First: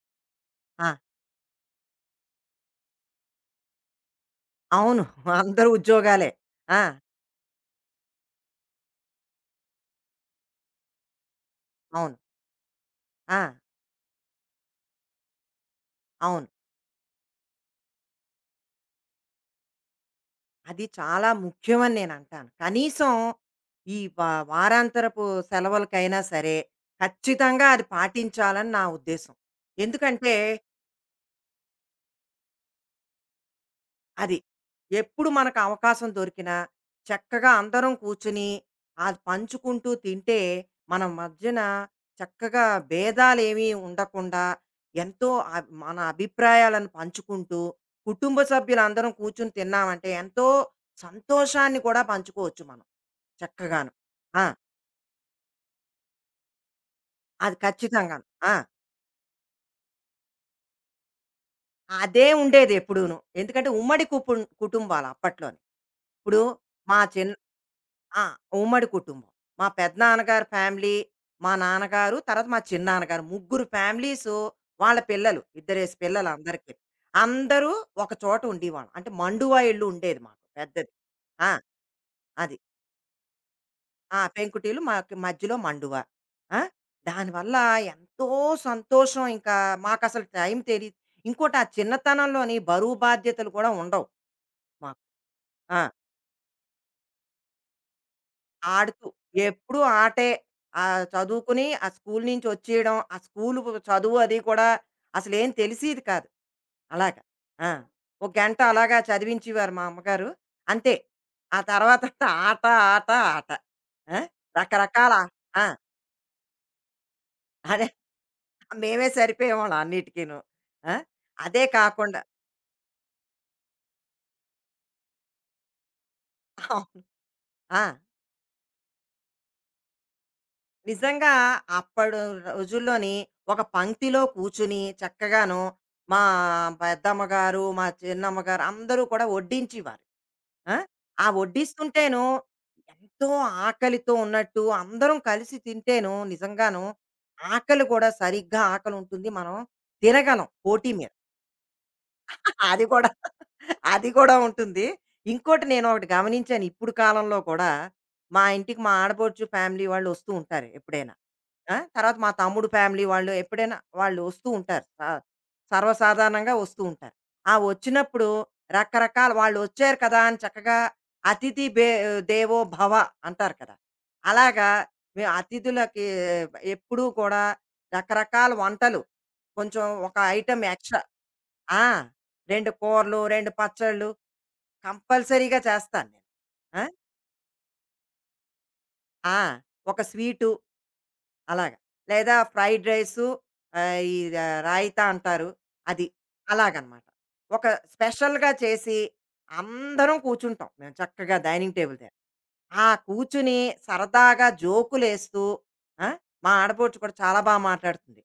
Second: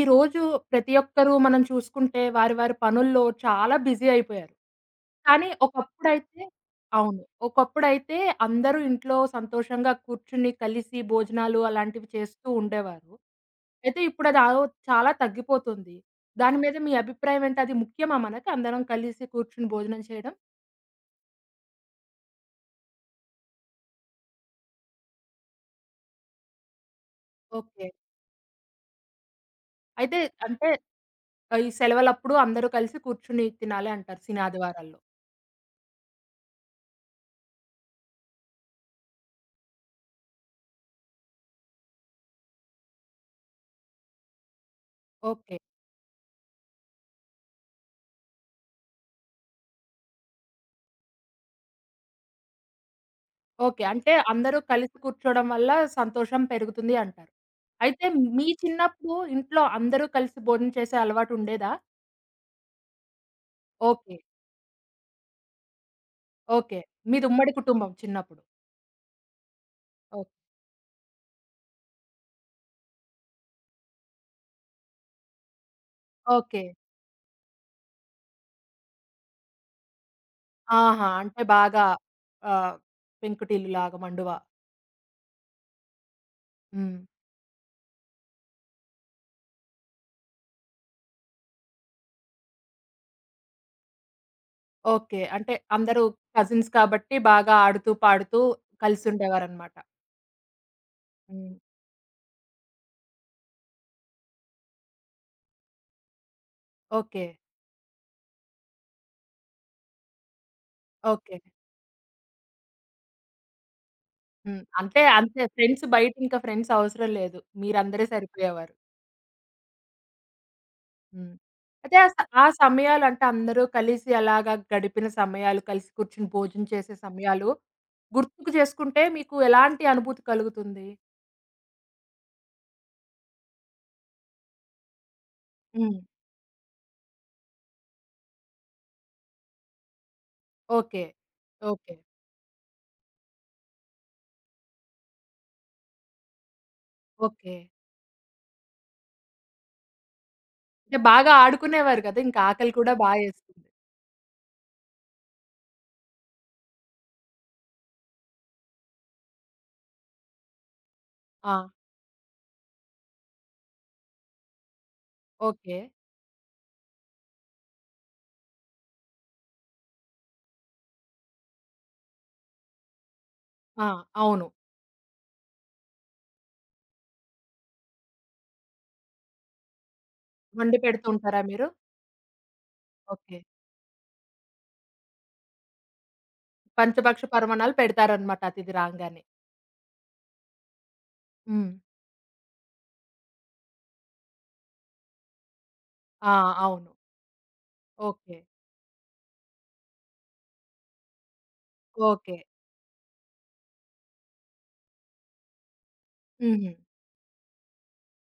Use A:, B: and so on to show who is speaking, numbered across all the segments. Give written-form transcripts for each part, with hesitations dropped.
A: ఈ రోజు
B: ఆ!
A: ప్రతి ఒక్కరు మనం చూసుకుంటే వారి వారి పనుల్లో చాలా బిజీ అయిపోయారు.
B: అవును.
A: కానీ
B: అందరూ ఉద్యోగాలే.
A: ఒకప్పుడైతే
B: ఆ!
A: అవును. ఒకప్పుడైతే అందరూ ఇంట్లో సంతోషంగా కూర్చుని కలిసి భోజనాలు అలాంటివి
B: అవును.
A: చేస్తూ ఉండేవారు.
B: ఆ!
A: అయితే ఇప్పుడు అది చాలా తగ్గిపోతుంది.
B: అవును.
A: దాని మీద మీ అభిప్రాయం ఏంటి? అది ముఖ్యమా మనకి అందరం కలిసి కూర్చుని భోజనం చేయడం?
B: అది చాలా ముఖ్యమని నేనంటాను. కనీసం ఈ వారాంతరపు సెలవులకైనా సరే ఖచ్చితంగా అది
A: ఓకే.
B: పాటించాలని నా ఉద్దేశం.
A: అయితే
B: ఎందుకంటే
A: అంటే ఈ సెలవులప్పుడు అందరూ కలిసి కూర్చుని తినాలి అంటారు
B: అది.
A: సినాదివారాల్లో.
B: ఎప్పుడు మనకు అవకాశం దొరికినా చక్కగా అందరం కూర్చుని, అది పంచుకుంటూ తింటే, మన మధ్యన చక్కగా భేదాలేమీ ఉండకుండా, ఎంతో
A: ఓకే.
B: మన అభిప్రాయాలను పంచుకుంటూ, కుటుంబ సభ్యులందరం కూర్చొని తిన్నామంటే, ఎంతో సంతోషాన్ని కూడా పంచుకోవచ్చు మనం
A: ఓకే.
B: చక్కగాను.
A: అంటే
B: ఆ!
A: అందరూ కలిసి కూర్చోవడం వల్ల సంతోషం పెరుగుతుంది అంటారు.
B: అది
A: అయితే
B: ఖచ్చితంగాను.
A: మీ
B: ఆ!
A: చిన్నప్పుడు ఇంట్లో అందరూ కలిసి భోజనం చేసే అలవాటు ఉండేదా?
B: అదే ఉండేదెప్పుడూను. ఎందుకంటే ఉమ్మడి
A: ఓకే.
B: కుటుంబాలు అప్పట్లోని. ఇప్పుడు
A: ఓకే.
B: మా
A: మీది
B: చిన్
A: ఉమ్మడి కుటుంబం
B: ఆ!
A: చిన్నప్పుడు.
B: ఉమ్మడి కుటుంబం. మా
A: ఓ
B: పెదనాన్నగారి ఫ్యామిలీ, మా నాన్నగారు, తర్వాత మా చిన్నాన్నగారు. ముగ్గురు ఫ్యామిలీసు వాళ్ళ పిల్లలు. ఇద్దరేసి పిల్లలు
A: ఓకే.
B: అందరికీ. అందరూ ఒక చోట ఉండేవాళ్ళం. అంటే మండువా ఇల్లు ఉండేది మాకు పెద్దది.
A: ఆహా! అంటే
B: ఆ!
A: బాగా
B: అది.
A: ఆహ్, పెంకుటిల్లులాగా
B: ఆ!
A: మండువ.
B: పెంకుటిల్లు మాకు మధ్యలో మండువా. ఆ!
A: హ్మ్.
B: దానివల్ల ఎంతో సంతోషం ఇంకా మాకసలు టైం తెలీదు. ఇంకోటి ఆ చిన్నతనంలోని బరువు బాధ్యతలు కూడా ఉండవు మాకు.
A: ఓకే. అంటే
B: ఆ!
A: అందరూ కజిన్స్ కాబట్టి బాగా ఆడుతూ, పాడుతూ
B: ఆడుతూ
A: కలిసుండేవారనమాట.
B: ఎప్పుడూ ఆటే.
A: హ్మ్.
B: చదువుకుని ఆ స్కూలు నుంచి వచ్చేయడం, ఆ స్కూలు చదువు అది కూడా అసలేం తెలిసేది కాదు. అలాగా.
A: ఓకే.
B: ఆ! ఒక గంట అలాగా చదివించేవారు మా అమ్మగారు. అంతే.
A: ఓకే.
B: ఆ తర్వాత ఆట, ఆట, ఆట. ఆ!
A: హ్మ్. అంటే
B: రకరకాల
A: అంతే
B: ఆ!
A: ఫ్రెండ్స్ బయట ఇంకా ఫ్రెండ్స్ అవసరం లేదు.
B: అదే
A: మీరందరే సరిపోయేవారు.
B: మేమే సరిపోయేవాళ్ళం అన్నిటికీను. ఆ!
A: హ్మ్.
B: అదే
A: అయితే
B: కాకుండా
A: ఆ సమయాలు అంటే అందరూ కలిసి అలాగా గడిపిన సమయాలు, కలిసి కూర్చొని భోజనం చేసే
B: అవును.
A: సమయాలు
B: ఆ!
A: గుర్తుకు చేసుకుంటే మీకు ఎలాంటి అనుభూతి కలుగుతుంది?
B: నిజంగా అప్పడు రోజుల్లోని ఒక పంక్తిలో కూర్చుని చక్కగాను
A: హ్మ్.
B: మా పెద్దమ్మ గారు, మా చిన్నమ్మ గారు అందరూ కూడా వడ్డించేవారు. ఆ!
A: ఓకే.
B: ఆ
A: ఓకే.
B: వడ్డిస్తుంటేను ఎంతో ఆకలితో ఉన్నట్టు అందరం కలిసి తింటేను నిజంగాను
A: ఓకే.
B: ఆకలి కూడా సరిగ్గా ఆకలుంటుంది. మనం తిరగలం పోటీ
A: అంటే
B: మీద.
A: బాగా ఆడుకునేవారు కదా! ఇంకా ఆకలి
B: అది
A: కూడా
B: కూడా
A: యేస్తుంది.
B: అది కూడా ఉంటుంది. ఇంకోటి నేనొకటి గమనించాను ఇప్పుడు కాలంలో కూడా మా ఇంటికి మా ఆడపడుచు ఫ్యామిలీ వాళ్ళొస్తూ ఉంటారు ఎప్పుడైనా.
A: ఆ!
B: ఆ! తర్వాత మా తమ్ముడు ఫ్యామిలీ వాళ్ళు ఎప్పుడైనా వాళ్ళు వస్తూ ఉంటారు.
A: ఓకే.
B: సర్వసాధారణంగా వస్తూ ఉంటారు. ఆ వచ్చినప్పుడు రకరకాల వాళ్ళొచ్చారు కదా అని చక్కగా అతిథి బే దేవో భవ అంటారు కదా!
A: ఆ! అవును.
B: అలాగా మేము అతిథులకి ఎప్పుడూ కూడా రకరకాల వంటలు కొంచెం ఒక ఐటెమ్
A: వండి
B: ఎక్స్‌ట్రా
A: పెడుతూ ఉంటారా మీరు?
B: ఆ! 2 కూరలు,
A: ఓకే.
B: 2 పచ్చళ్ళు కంపల్సరీగా చేస్తాను నేను. ఆ!
A: పంచభక్ష పరమాణాలు పెడతారనమాట అతిథి రాంగానే.
B: ఆ! ఒక స్వీటు
A: హ్మ్.
B: అలాగా. లేదా ఫ్రైడ్ రైసు ఆహ్, ఈ రాయితా అంటారు. అది.
A: ఆ! అవును.
B: అలాగనమాట. ఒక
A: ఓకే.
B: స్పెషల్‌గా చేసి అందరం కూర్చుంటాం. మేము చక్కగా డైనింగ్ టేబుల్ దగ్గర.
A: ఓకే.
B: ఆ! కూర్చుని సరదాగా జోకులేస్తూ ఆ! మా
A: హుహు.
B: ఆడపడుచు కూడా చాలా బా మాట్లాడుతుంది.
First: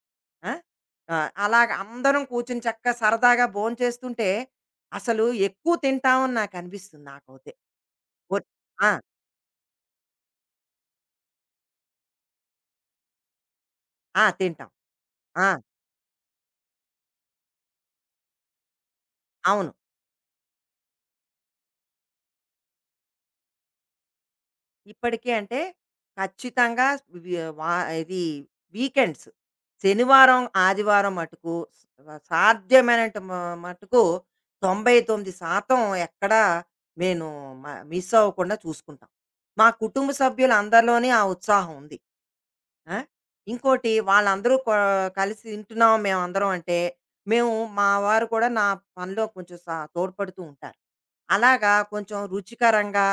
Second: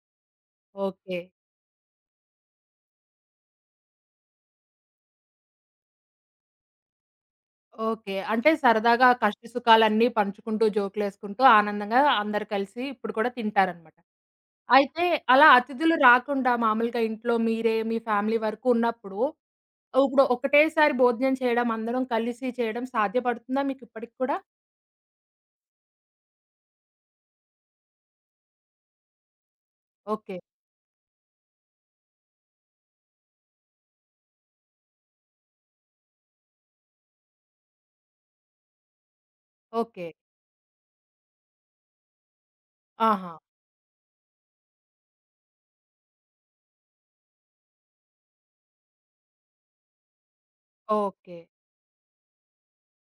B: ఆ!
A: ఓకే.
B: అలాగ అందరం కూర్చుని చక్కగా సరదాగా భోంచేస్తుంటే అసలు ఎక్కువ తింటామని నాకనిపిస్తుంది నాకైతే.
A: ఓకే.
B: ఒట్
A: అంటే
B: ఆ!
A: సరదాగా కష్ట సుఖాలన్నీ పంచుకుంటూ, జోకులేసుకుంటూ, ఆనందంగా అందరూ కలిసి ఇప్పుడు కూడా తింటారనమాట.
B: ఆ! తింటాం.
A: అయితే అలా
B: ఆ!
A: అతిథులు రాకుండా మామూలుగా ఇంట్లో మీరే, మీ ఫ్యామిలీ వరకు ఉన్నప్పుడు,
B: అవును.
A: ఇప్పుడు ఒకటేసారి భోజనం చేయడం, అందరం కలిసి చేయడం సాధ్యపడుతుందా మీకిప్పటికి కూడా?
B: ఇప్పటికీ అంటే ఖచ్చితంగా వి- వా ఇది వీకెండ్స్
A: ఓకే.
B: శనివారం ఆదివారం మటుకు సాధ్యమైనంత మటుకు 99% ఎక్కడ నేను మిస్ అవ్వకుండా చూసుకుంటాం మా
A: ఓకే.
B: కుటుంబ సభ్యులు అందరిలోనే ఆ ఉత్సాహం ఉంది ఆ?
A: ఆహా!
B: ఇంకోటి వాళ్ళందరూ కలిసి తింటున్నాం మేము అందరం అంటే మేము మా వారు కూడా నా పనిలో కొంచెం తోడ్పడుతూ ఉంటారు
A: ఓకే.
B: అలాగా కొంచెం రుచికరంగా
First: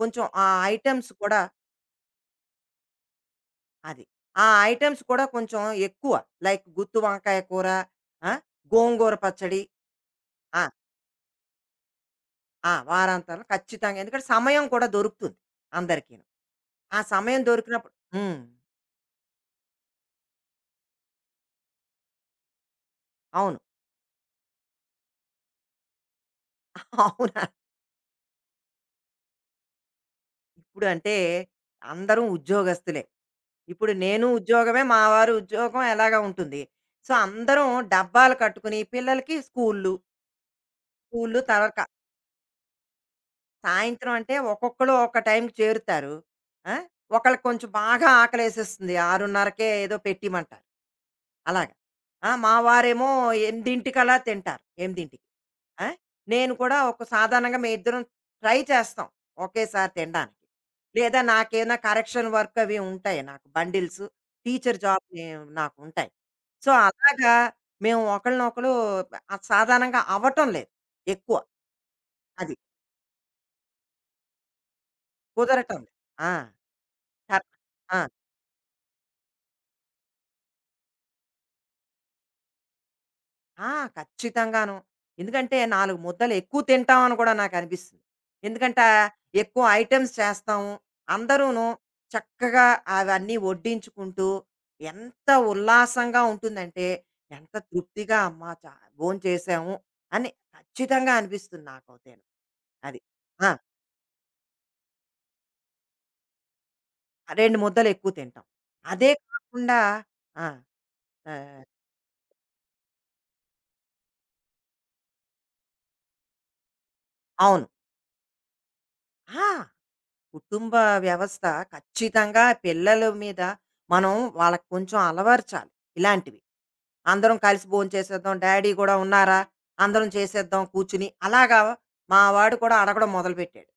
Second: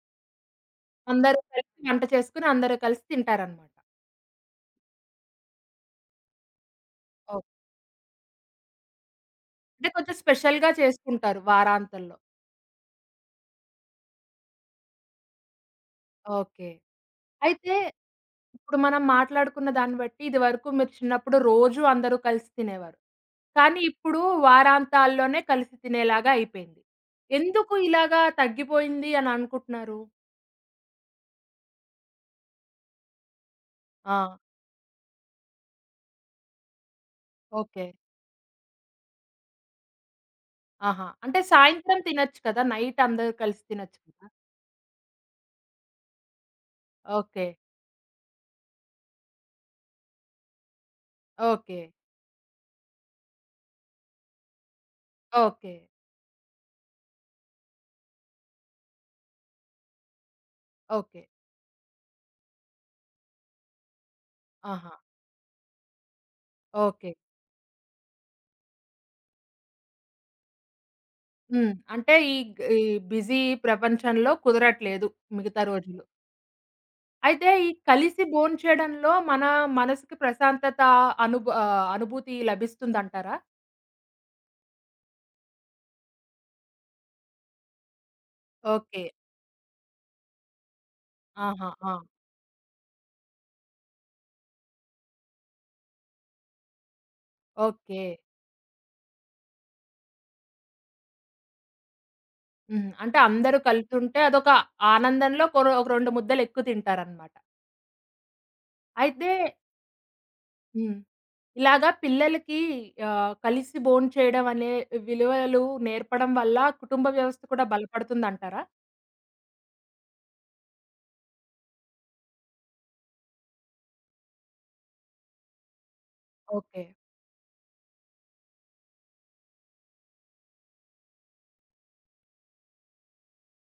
B: కొంచెం ఆ ఐటమ్స్
A: అందరూ
B: కూడా
A: కలిసి వంట చేసుకొని, అందరూ కలిసి తింటారనమాట.
B: అది. ఆ ఐటెమ్స్ కూడా కొంచెం ఎక్కువ. లైక్ గుత్తి వంకాయ
A: ఓకే.
B: కూర, ఆ! గోంగూర పచ్చడి.
A: అంటే కొంచెం
B: ఆ!
A: స్పెషల్‌గా చేసుకుంటారు వారాంతంలో.
B: ఆ! వారాంతంలో ఖచ్చితంగా. ఎందుకంటే సమయం కూడా దొరుకుతుంది అందరికీను.
A: ఓకే.
B: ఆ సమయం
A: అయితే
B: దొరికినప్పుడు హ్మ్.
A: ఇప్పుడు మనం మాట్లాడుకున్న దాన్ని బట్టి ఇదివరకు మీరు చిన్నప్పుడు రోజు అందరూ కలిసి తినేవారు.
B: అవును.
A: కానీ ఇప్పుడు వారాంతాల్లోనే కలిసి తినేలాగా అయిపోయింది.
B: అవునా?
A: ఎందుకు ఇలాగా తగ్గిపోయింది అని అనుకుంటున్నారు?
B: ఇప్పుడు అంటే అందరం ఉద్యోగస్తులే. ఇప్పుడు నేను
A: ఆ!
B: ఉద్యోగమే, మా వారు ఉద్యోగం ఎలాగా ఉంటుంది. సో, అందరం
A: ఓకే.
B: డబ్బాలు కట్టుకుని పిల్లలకి స్కూల్లు,
A: ఆహా!
B: స్కూల్లు
A: అంటే
B: తర్వాత
A: సాయంత్రం తినొచ్చు కదా! నైట్ అందరూ కలిసి తినొచ్చు
B: సాయంత్రం
A: కదా!
B: అంటే ఒక్కొక్కళ్ళు ఒక్క టైంకి చేరుతారు. ఆ! ఒకళ్ళకి
A: ఓకే.
B: కొంచెం బాగా ఆకలేసేస్తుంది. 6:30కే ఏదో పెట్టిమంటారు. అలాగా.
A: ఓకే.
B: ఆ! మా వారేమో 8:00కల్లా తింటారు. 8:00కి.
A: ఓకే.
B: ఆ! నేను కూడా ఒక సాధారణంగా మేమిద్దరం ట్రై చేస్తాం. ఒకేసారి తినడానికి. లేదా
A: ఓకే.
B: నాకేమైనా కరెక్షన్ వర్క్ అవి ఉంటాయి నాకు. బండిల్స్ టీచర్
A: ఆహా!
B: జాబ్ నే నాకుంటాయి. So,
A: okay.
B: అలాగా మేము ఒకళ్ళనొకళ్ళు సాధారణంగా అవ్వటం లేదు ఎక్కువ.
A: హ్మ్. అంటే
B: అది.
A: ఈ బిజీ ప్రపంచంలో కుదరట్లేదు మిగతా
B: కుదరటం లేదు.
A: రోజులు.
B: ఆ! కర్
A: అయితే ఈ
B: ఆ!
A: కలిసి భోంచేయడంలో మన మనసుకి ప్రశాంతత అనుభూతి లభిస్తుందంటారా?
B: ఆ! ఖచ్చితంగాను. ఎందుకంటే, 4 ముద్దలు ఎక్కువ తింటామని కూడా నాకనిపిస్తుంది. ఎందుకంటే,
A: ఓకే.
B: ఎక్కువ ఐటెమ్స్ చేస్తాము. అందరూను
A: ఆహా! ఆ!
B: చక్కగా అవన్నీ వడ్డించుకుంటూ, ఎంత ఉల్లాసంగా ఉంటుందంటే, ఎంత
A: ఓకే.
B: తృప్తిగా అమ్మా! భోంచేసాము అని ఖచ్చితంగా అనిపిస్తుంది నాకైతేను.
A: హ్మ్.
B: అది.
A: అంటే
B: ఆ!
A: అందరూ కలుతుంటే అదొక ఆనందంలో ఒక 2 ముద్దలు ఎక్కువ తింటారనమాట.
B: 2 ముద్దలు ఎక్కువ తింటాం. అదే
A: అయితే
B: కాకుండా ఆ!
A: హ్మ్.
B: ఆహ్,
A: ఇలాగా పిల్లలకి కలిసి భోంచేయడం అనే విలువలు నేర్పడం వల్ల కుటుంబ వ్యవస్థ కూడా
B: అవును.
A: బలపడుతుందంటారా?
B: ఆ! కుటుంబ వ్యవస్థ ఖచ్చితంగా పిల్లల మీద మనం వాళ్ళకి కొంచెం అలవర్చాలి ఇలాంటివి.
A: ఓకే.
B: అందరం కలిసి భోంచేసేద్దాం, డ్యాడీ గూడా ఉన్నారా? అందరం చేసేద్దాం కూర్చుని. అలాగా మా వాడు కూడా అడగడం మొదలుపెట్టాడు.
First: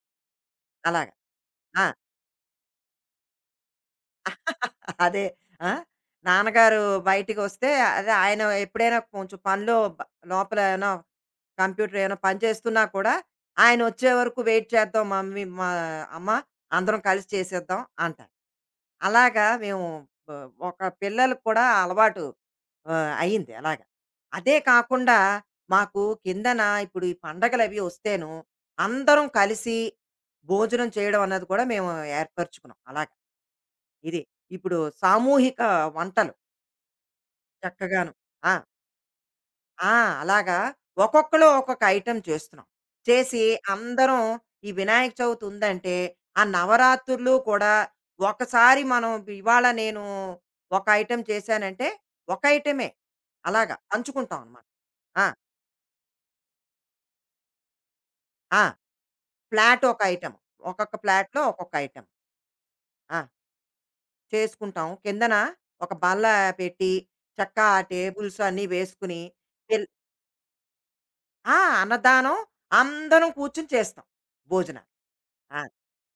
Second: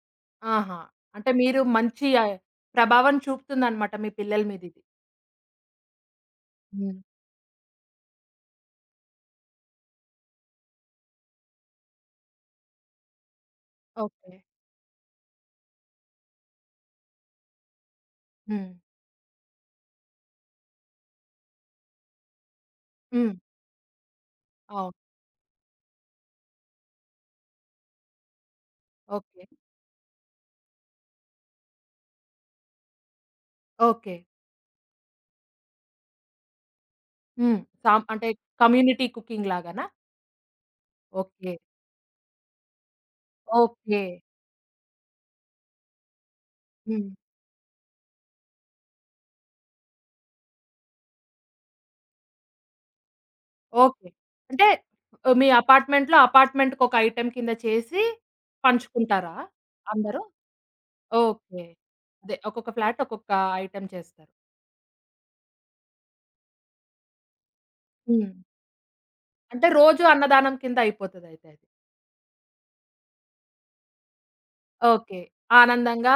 A: ఆహా!
B: అలాగా.
A: అంటే మీరు
B: ఆ!
A: మంచి ప్రభావం చూపుతుందనమాట మీ పిల్లల మీద ఇది.
B: అదే. ఆ! నాన్నగారు
A: హ్మ్.
B: బయటికొస్తే అదే ఆయన ఎప్పుడైనా కొంచెం పనిలో లోపల ఏమైనా కంప్యూటర్ ఏమైనా పని చేస్తున్నా కూడా ఆయనొచ్చే
A: ఓకే.
B: వరకు వెయిట్ చేద్దాం మమ్మీ మా అమ్మ అందరం కలిసి చేసేద్దాం అంటారు.
A: హ్మ్.
B: అలాగా మేము బ ఒక పిల్లలకి కూడా అలవాటు
A: హ్మ్.
B: అయింది అలాగా. అదే
A: అవును.
B: కాకుండా మాకు కిందన ఇప్పుడు ఈ పండగలవి వస్తేను అందరం
A: ఓకే.
B: కలిసి భోజనం చేయడం అన్నది కూడా మేము ఏర్పరుచుకున్నాం అలాగా.
A: ఓకే.
B: ఇది. ఇప్పుడు సామూహిక వంటలు
A: హ్మ్. సాం
B: చక్కగాను.
A: అంటే
B: ఆ!
A: కమ్యూనిటీ కుకింగ్ లాగానా?
B: ఆ! అలాగా ఒక్కొక్కళ్ళు
A: ఓకే.
B: ఒక్కొక్క ఐటెమ్ చేస్తున్నాం. చేసి
A: ఓకే.
B: అందరం ఈ వినాయక చవితి ఉందంటే, ఆ
A: హ్మ్.
B: నవరాత్రులు కూడా ఒకసారి మనం ఇవాళ నేను ఒక ఐటెమ్ చేశానంటే, ఒక ఐటెమే. అలాగా
A: ఓకే.
B: పంచుకుంటాం అనమాట.
A: అంటే
B: ఆ!
A: మీ అపార్ట్‌మెంట్‌లో అపార్ట్‌మెంట్‌కొక ఐటెమ్ కింద చేసి
B: ఆ!
A: పంచుకుంటారా
B: ఫ్లాట్ ఒక
A: అందరూ?
B: ఐటెమ్. ఒక్కొక్క ఫ్లాట్‌లో
A: ఓకే.
B: ఒక్కొక్క ఐటెమ్.
A: అదే ఒక్కొక్క ఫ్లాట్
B: ఆ!
A: ఒక్కొక్క ఐటెమ్ చేస్తారు.
B: చేసుకుంటాం. కిందన ఒక బల్ల పెట్టి చక్కా ఆ
A: హ్మ్.
B: టేబుల్స్ అన్నీ వేసుకుని
A: అంటే
B: పిల్
A: రోజు అన్నదానం కింద అయిపోతదయితే
B: ఆ!
A: అది.
B: అన్నదానం అందరం కూర్చొని చేస్తాం భోజనాలు.
A: ఓకే.
B: ఆ!
A: ఆనందంగా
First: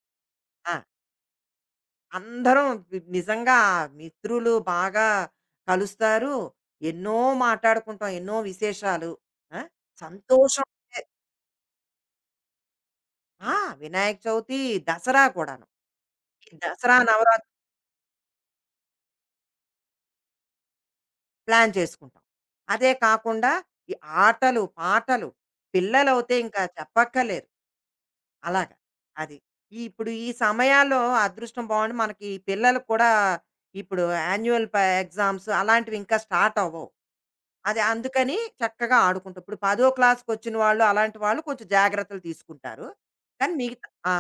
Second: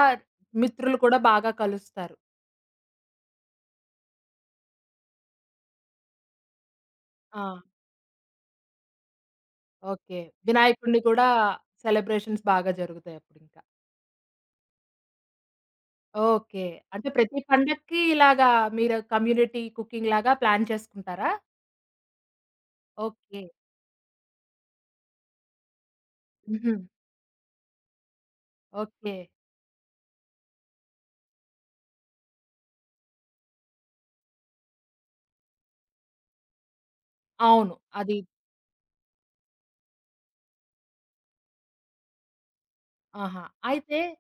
B: ఆ!
A: మిత్రులు కూడా బాగా కలుస్తారు.
B: అందరం నిజంగా మిత్రులు బాగా కలుస్తారు ఎన్నో
A: ఆ!
B: మాట్లాడుకుంటాం ఎన్నో విశేషాలు ఆ?
A: ఓకే.
B: సంతోషం అంటే,
A: వినాయకుడిని కూడా సెలబ్రేషన్స్ బాగా
B: ఆ,
A: జరుగుతాయప్పుడింక.
B: వినాయక చవితి దసరా కూడాను ఈ
A: ఓకే.
B: దసరా
A: అంటే ప్రతి
B: నవరాత్రి
A: పండక్కి ఇలాగా మీరు కమ్యూనిటీ కుకింగ్ లాగా ప్లాన్ చేసుకుంటారా?
B: ప్లాన్ చేసుకుంటాం అదే
A: ఓకే.
B: కాకుండా ఈ ఆటలు పాటలు పిల్లలు అయితే ఇంకా
A: హుహు.
B: చెప్పక్కర్లేదు అలాగా
A: ఓకే.
B: అది ఇప్పుడు ఈ సమయాల్లో అదృష్టం బాగుండి మనకి ఈ పిల్లలకు కూడా ఇప్పుడు యాన్యువల్ ఎగ్జామ్స్ అలాంటివి ఇంకా స్టార్ట్ అవ్వవు
A: అవును.
B: అది
A: అది
B: అందుకని చక్కగా ఆడుకుంటాం. ఇప్పుడు 10వ క్లాస్‌కొచ్చిన వాళ్ళు, అలాంటి వాళ్ళు కొంచెం జాగ్రత్తలు తీసుకుంటారు.
A: ఆహా!
B: కానీ మిగతా
A: అయితే
B: ఆ!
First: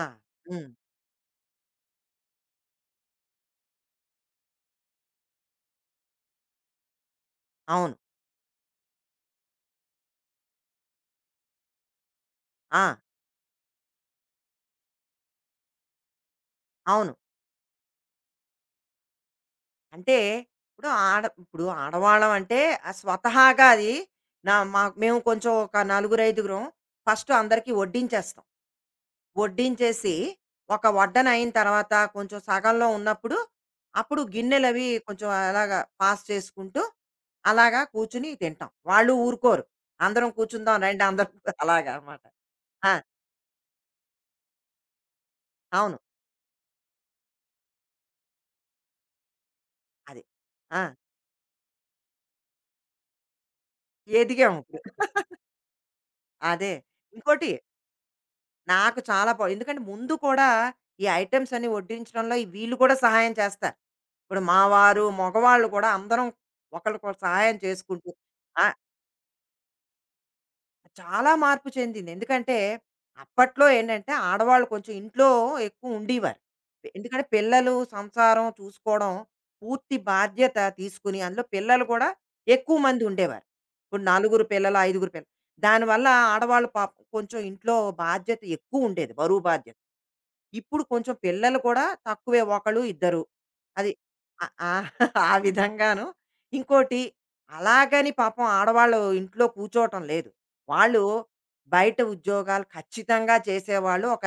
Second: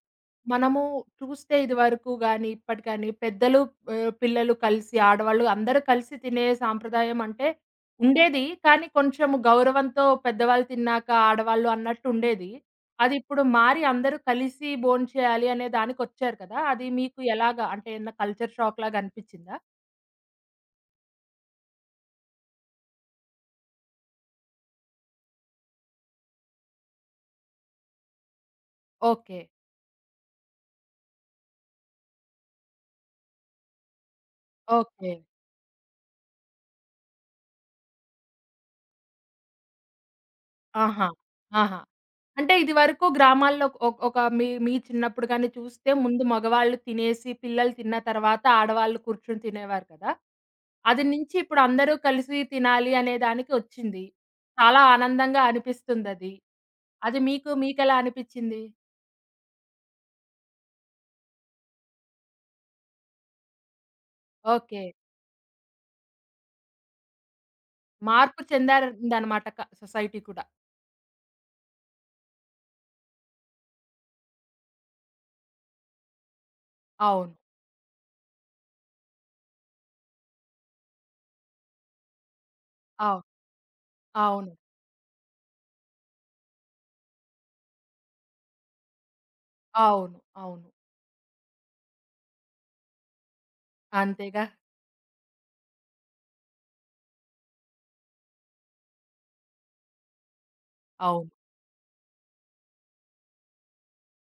B: హ్మ్.
A: మనము చూస్తే ఇదివరకు గాని, ఇప్పటి కానీ పెద్దలు పిల్లలు కలిసి, ఆడవాళ్ళు అందరూ కలిసి తినే సాంప్రదాయం అంటే
B: అవును.
A: ఉండేది. కానీ కొంచెం గౌరవంతో పెద్దవాళ్ళు తిన్నాక ఆడవాళ్ళు అన్నట్టు ఉండేది.
B: ఆ!
A: అది ఇప్పుడు మారి అందరూ కలిసి భోంచేయాలి అనే దానికొచ్చారు కదా! అది
B: అవును.
A: మీకు ఎలాగా అంటే ఏమన్నా కల్చర్ షాక్‌లాగా అనిపించిందా?
B: అంటే ఇప్పుడు ఆడవాళ్ళం అంటే స్వతహాగా అది నా మా మేము కొంచెం ఒక నలుగురు, ఐదుగురం ఫస్ట్ అందరికీ వడ్డించేస్తాం.
A: ఓకే.
B: వడ్డించేసి, ఒక వడ్డన అయిన తర్వాత కొంచెం సగంలో ఉన్నప్పుడు, అప్పుడు గిన్నెలవి
A: ఓకే.
B: కొంచెం అలాగా పాస్ చేసుకుంటూ, అలాగా కూర్చొని తింటాం. వాళ్ళు ఊరుకోరు. అందరం కూర్చుందాం రండి
A: ఆహా!
B: అందరం
A: ఆహా!
B: అలాగా అన్నమాట.
A: అంటే
B: ఆ!
A: ఇదివరకు గ్రామాల్లో ఒక మీ మీ చిన్నప్పుడు గాని చూస్తే
B: అవును.
A: ముందు మగవాళ్ళు తినేసి, పిల్లలు తిన్న తర్వాత ఆడవాళ్ళు కూర్చొని తినేవారు కదా!
B: అది. ఆ!
A: అది నుంచి ఇప్పుడు అందరూ కలిసి తినాలి అనే దానికి ఒచ్చింది.
B: ఎదిగాం
A: చాలా
B: ఇప్పుడు.
A: ఆనందంగా అనిపిస్తుందది.
B: అదే.
A: అది
B: ఇంకోటి
A: మీకు మీకెలా అనిపిచ్చింది?
B: నాకు చాలా బా ఎందుకంటే ముందు కూడా ఈ ఐటెమ్స్ అన్నీ వడ్డించడంలో ఈ వీళ్ళు కూడా సహాయం చేస్తారు. ఇప్పుడు మా
A: ఓకే.
B: వారు, మగవాళ్ళు కూడా అందరం ఒకళ్ళకొకళ్ళు సహాయం చేసుకుంటూ
A: మార్పు
B: ఆ!
A: చెందారదనమాట క సొసైటీ కూడా.
B: చాలా మార్పు చెందింది. ఎందుకంటే, అప్పట్లో ఏంటంటే, ఆడవాళ్ళు కొంచెం ఇంట్లో ఎక్కువ ఉండేవారు. ఎందుకంటే,
A: అవును.
B: పిల్లలు, సంసారం చూసుకోవడం పూర్తి బాధ్యత తీసుకుని, అందులో పిల్లలు కూడా ఎక్కువ మంది
A: అవును.
B: ఉండేవారు. ఇప్పుడు నలుగురు
A: అవును.
B: పిల్లలు, ఐదుగురు పిల్లలు. దానివల్ల ఆడవాళ్ళు పాపం కొంచెం ఇంట్లో బాధ్యత ఎక్కువ ఉండేది. బరువు బాధ్యత.
A: అవును. అవును.
B: ఇప్పుడు కొంచెం పిల్లలు కూడా తక్కువే. ఒకళ్ళు, ఇద్దరు. అది అ
A: అంతేగా!
B: ఆహ్, ఆ విధంగాను. ఇంకోటి అలాగని పాపం ఆడవాళ్ళు ఇంట్లో కూర్చోవటం లేదు. వాళ్ళు
A: అవును.
B: బయట ఉద్యోగాలు ఖచ్చితంగా చేసేవాళ్ళు ఒక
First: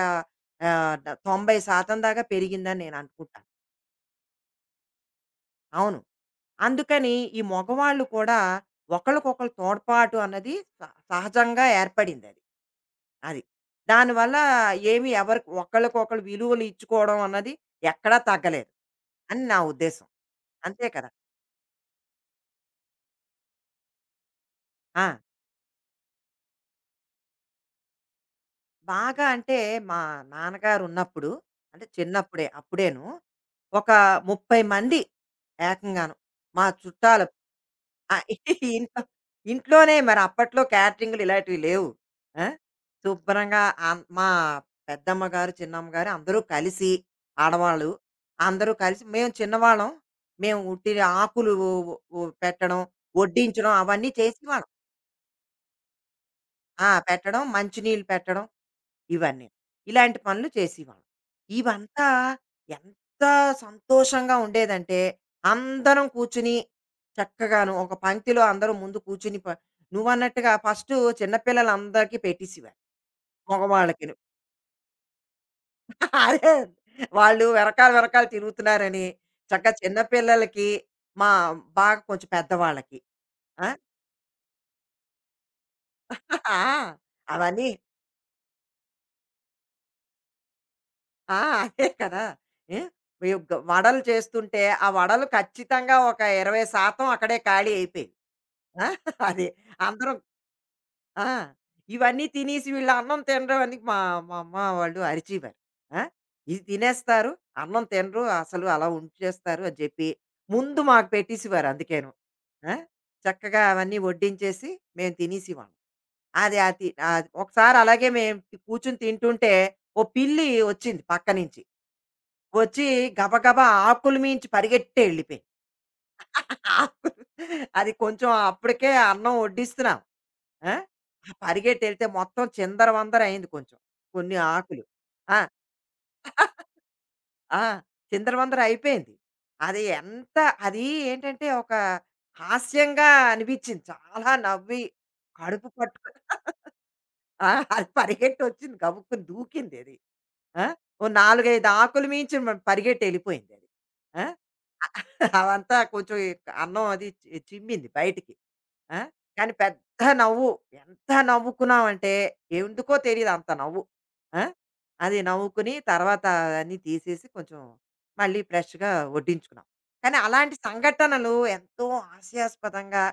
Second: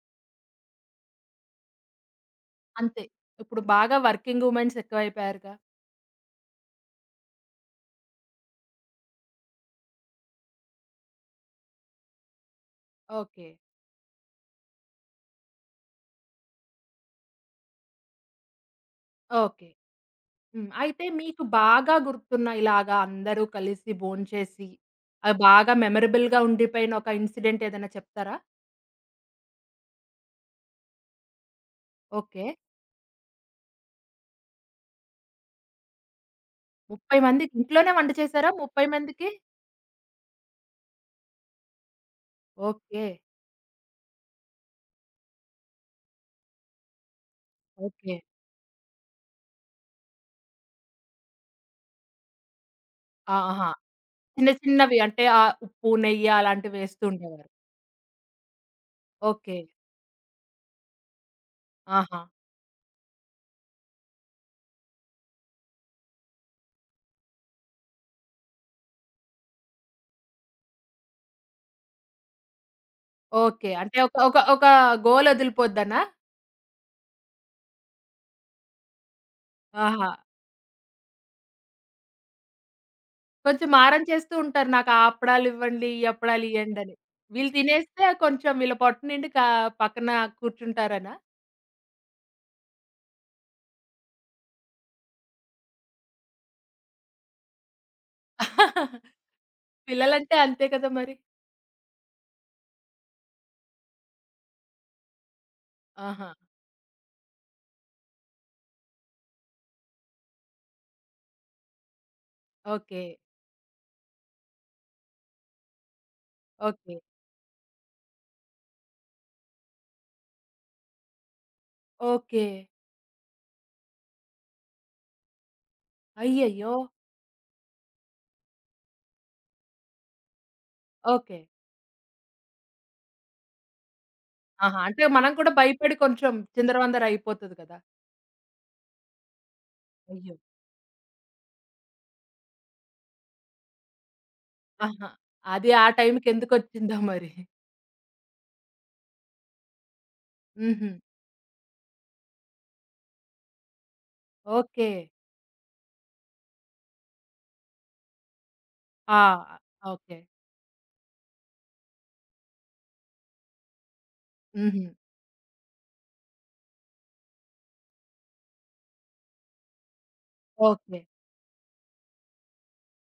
B: ఆహ్, డ 90% దాకా పెరిగిందని నేను
A: అంతే.
B: అనుకుంటాను.
A: ఇప్పుడు బాగా వర్కింగ్ వుమెన్స్ ఎక్కువైపోయారుగా.
B: అవును. అందుకని ఈ మగవాళ్ళు కూడా ఒకళ్ళకొకళ్ళు తోడ్పాటు అన్నది స సహజంగా ఏర్పడిందది. అది. అది
A: ఓకే.
B: దానివల్ల ఏమి ఎవరి ఒకళ్ళకొకళ్ళు విలువలు ఇచ్చుకోవడం అన్నది ఎక్కడా తగ్గలేదు అని నా
A: ఓకే.
B: ఉద్దేశం.
A: హ్మ్.
B: అంతే
A: అయితే
B: కదా!
A: మీకు బాగా గుర్తున్న ఇలాగా అందరూ కలిసి భోంచేసి,
B: ఆ!
A: అది బాగా మెమరబుల్‌గా ఉండిపోయిన ఒక ఇన్సిడెంట్ ఏదైనా చెప్తారా?
B: బాగా అంటే మా నాన్నగారు ఉన్నప్పుడు అంటే చిన్నప్పుడే
A: ఓకే.
B: అప్పుడేను ఒక 30 మంది ఏకంగాను మా
A: 30
B: చుట్టాలు
A: మందికి ఇంట్లోనే వంట
B: ఆ,
A: చేసారా 30
B: ఇంట్లో
A: మందికి?
B: ఇంట్లోనే మరి అప్పట్లో క్యాటరింగ్లు ఇలాంటివి లేవు ఆ?
A: ఓకే.
B: శుభ్రంగా మా పెద్దమ్మ గారు చిన్నమ్మ గారు అందరూ కలిసి ఆడవాళ్ళు
A: ఓకే.
B: అందరూ కలిసి మేము చిన్నవాళ్ళం మేము ఉట్టి ఆకులు పెట్టడం
A: ఆహా!
B: వడ్డించడం అవన్నీ
A: చిన్న
B: చేసేవాళ్ళం
A: చిన్నవి అంటే ఉప్పు, నెయ్యి అలాంటివి
B: ఆ,
A: వేస్తూ
B: పెట్టడం
A: ఉండేవారు.
B: మంచినీళ్ళు పెట్టడం ఇవన్నీ.
A: ఓకే.
B: ఇలాంటి పనులు చేసేవాళ్ళం. ఇవంతా
A: ఆహా!
B: ఎంత సంతోషంగా ఉండేదంటే, అందరం కూర్చుని చక్కగాను ఒక పంక్తిలో అందరూ ముందు కూర్చుని నువ్వన్నట్టుగా ఫస్టు చిన్న పిల్లలందరికీ పెట్టేసేవారు.
A: ఓకే. అంటే
B: మగవాళ్ళకిను.
A: ఒక ఒక ఒక గోలొదిలిపోద్దనా?
B: అదే వాళ్ళు వెనకాల వెనకాల తిరుగుతున్నారని చక్కగా చిన్న
A: ఆహా!
B: పిల్లలకి, మా బాగా కొంచెం పెద్దవాళ్ళకి. ఆ!
A: కొంచెం మారం చేస్తూ ఉంటారు. నాకు ఆ అప్పడాలివ్వండి, ఈ
B: ఆ!
A: అప్పడాలియ్యండని. వీళ్ళు
B: అవన్నీ
A: తినేస్తే కొంచెం వీళ్ళ పొట్ట నిండి పక్కన కూర్చుంటారనా?
B: ఆ! అదే కదా! ఏహ్! మేము వడలు చేస్తుంటే, ఆ వడలు ఖచ్చితంగా ఒక 20% అక్కడే ఖాళీ అయిపోయేవి. ఆ! అది. అందరం
A: పిల్లలంటే అంతే కదా మరి.
B: ఆ! ఇవన్నీ తినేసి వీళ్ళు అన్నం తినరు అని మా మా అమ్మ వాళ్ళు అరిచేవారు. ఆ!
A: ఆహా!
B: ఇది తినేస్తారు, అన్నం తినరు అసలు అలా ఉంచేస్తారు అని చెప్పి, ముందు మాకు పెట్టేసేవారు అందుకేను. ఆ!
A: ఓకే.
B: చక్కగా అవన్నీ వడ్డించేసి మేము తినేసేవాళ్ళం. అది
A: ఓకే.
B: ఒకసారి అలాగే మేము కూర్చొని తింటుంటే, ఓ పిల్లి వచ్చింది పక్క నుంచి.
A: ఓకే.
B: వచ్చి గబగబా ఆకుల మీంచి పరిగెట్టే వెళ్ళిపోయి.
A: అయ్యయ్యో!
B: ఆకులు అది కొంచెం అప్పటికే అన్నం వడ్డిస్తున్నాం. ఆ! ఆ
A: ఓకే.
B: పరిగెట్టి ఎళ్తే మొత్తం చిందరవందర అయింది కొంచెం. కొన్ని
A: ఆహా!
B: ఆకులు.
A: అంటే మనం
B: ఆ!
A: కూడా భయపడి కొంచెం చిందరవందర అయిపోతది
B: ఆ!
A: కదా!
B: చిందరవందర అయిపోయింది. అది
A: అయ్యో!
B: ఎంత అది ఏంటంటే ఒక హాస్యంగా అనిపించింది. చాలా నవ్వి
A: ఆహా!
B: కడుపు
A: అది ఆ
B: పట్టుకొని
A: టైంకెందుకొచ్చిందో మరి.
B: ఆ! అది పరిగెట్టొచ్చింది గబుక్కున దూకిందది. ఆ!
A: హుహు.
B: ఓ 4, 5 ఆకులు మించి పరిగెట్టి ఎళ్ళిపోయింది అది. ఆ!
A: ఓకే.
B: అవంతా కొంచెం ఈ అన్నం అది చిమ్మింది బయటికి. ఆ!
A: ఆ!
B: కానీ పెద్ద
A: ఓకే.
B: నవ్వు. ఎంత నవ్వుకున్నామంటే ఎందుకో తెలీదు అంత నవ్వు. ఆ!
A: హుహు.
B: అది నవ్వుకుని తర్వాత అన్నీ తీసేసి కొంచెం మళ్ళీ ఫ్రెష్‌గా వడ్డించుకున్నాం. కానీ అలాంటి
A: ఓకే.
B: సంఘటనలు ఎంతో హాస్యాస్పదంగా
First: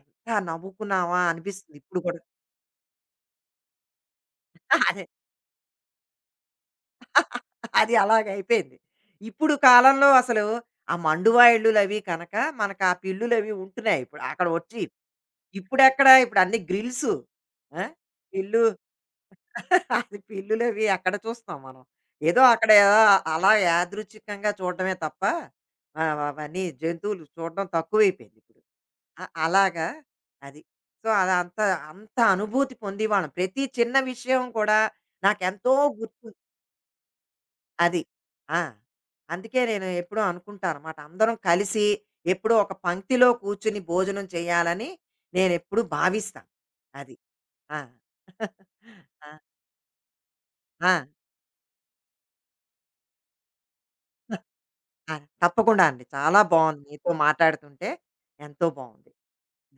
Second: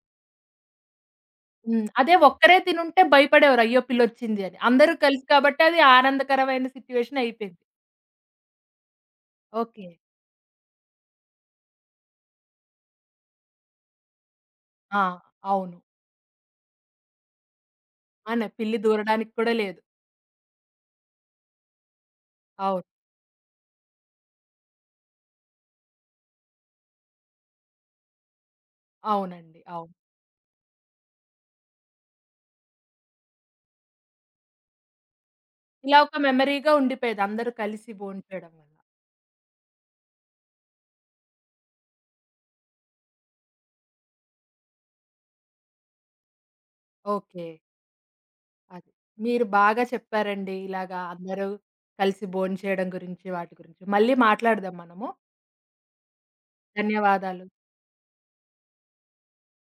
B: ఎంత నవ్వుకున్నామా అనిపిస్తుంది
A: హ్మ్.
B: ఇప్పుడు
A: అదే
B: కూడా.
A: ఒక్కరే తినుంటే భయపడేవారు. అయ్యో! పిల్లొచ్చింది అని. అందరూ
B: అదే.
A: కలిసి కాబట్టి అది ఆనందకరమైన సిట్యుయేషన్ అయిపోయింది.
B: అది అలాగైపోయింది. ఇప్పుడు
A: ఓకే.
B: కాలంలో అసలు ఆ మండువా ఇళ్ళులవి కనక మనకు ఆ పిల్లులవి ఉంటున్నాయి ఇప్పుడు. అక్కడ వచ్చి
A: ఆ! అవును.
B: ఇప్పుడెక్కడ ఇప్పుడు అన్ని గ్రిల్సు. ఆ!
A: అనే
B: పిల్లు
A: పిల్లి దూరడానికి కూడా లేదు.
B: అది పిల్లులవి ఎక్కడ చూస్తాం మనం. ఏదో అక్కడ
A: అవును.
B: ఏదో అలా యాదృచ్ఛికంగా చూడడమే తప్ప అవన్నీ జంతువులు చూడడం తక్కువైపోయింది ఇప్పుడు.
A: అవునండి.
B: అలాగా
A: అవును.
B: అది. సో, అదంత అంత అంత అనుభూతి పొందేవాళ్ళం. ప్రతి చిన్న విషయం కూడా నాకెంతో
A: ఇలా ఒక
B: గుర్తు
A: మెమరీగా ఉండిపోయేది. అందరూ కలిసి
B: అది.
A: భోంచేయడం
B: ఆ!
A: వల్ల.
B: అందుకే నేను ఎప్పుడూ అనుకుంటానమాట. అందరం కలిసి ఎప్పుడో ఒక పంక్తిలో కూర్చొని భోజనం చేయాలని నేనెప్పుడూ భావిస్తాను. అది.
A: ఓకే.
B: ఆ!
A: అది.
B: ఆ!
A: మీరు బాగా చెప్పారండి.
B: ఆ!
A: ఇలాగా అందరూ కలిసి భోంచేయడం గురించి, వాటి గురించి. మళ్ళీ మాట్లాడదాం మనము.
B: ఆ! తప్పకుండా అండి. చాలా బావుంది. మీతో
A: ధన్యవాదాలు.
B: మాట్లాడుతుంటే ఎంతో బావుంది.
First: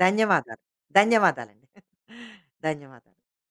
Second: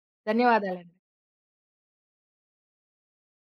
B: ధన్యవాదాలు.
A: ధన్యవాదాలండి.
B: ధన్యవాదాలండి. ధన్యవాదాలు.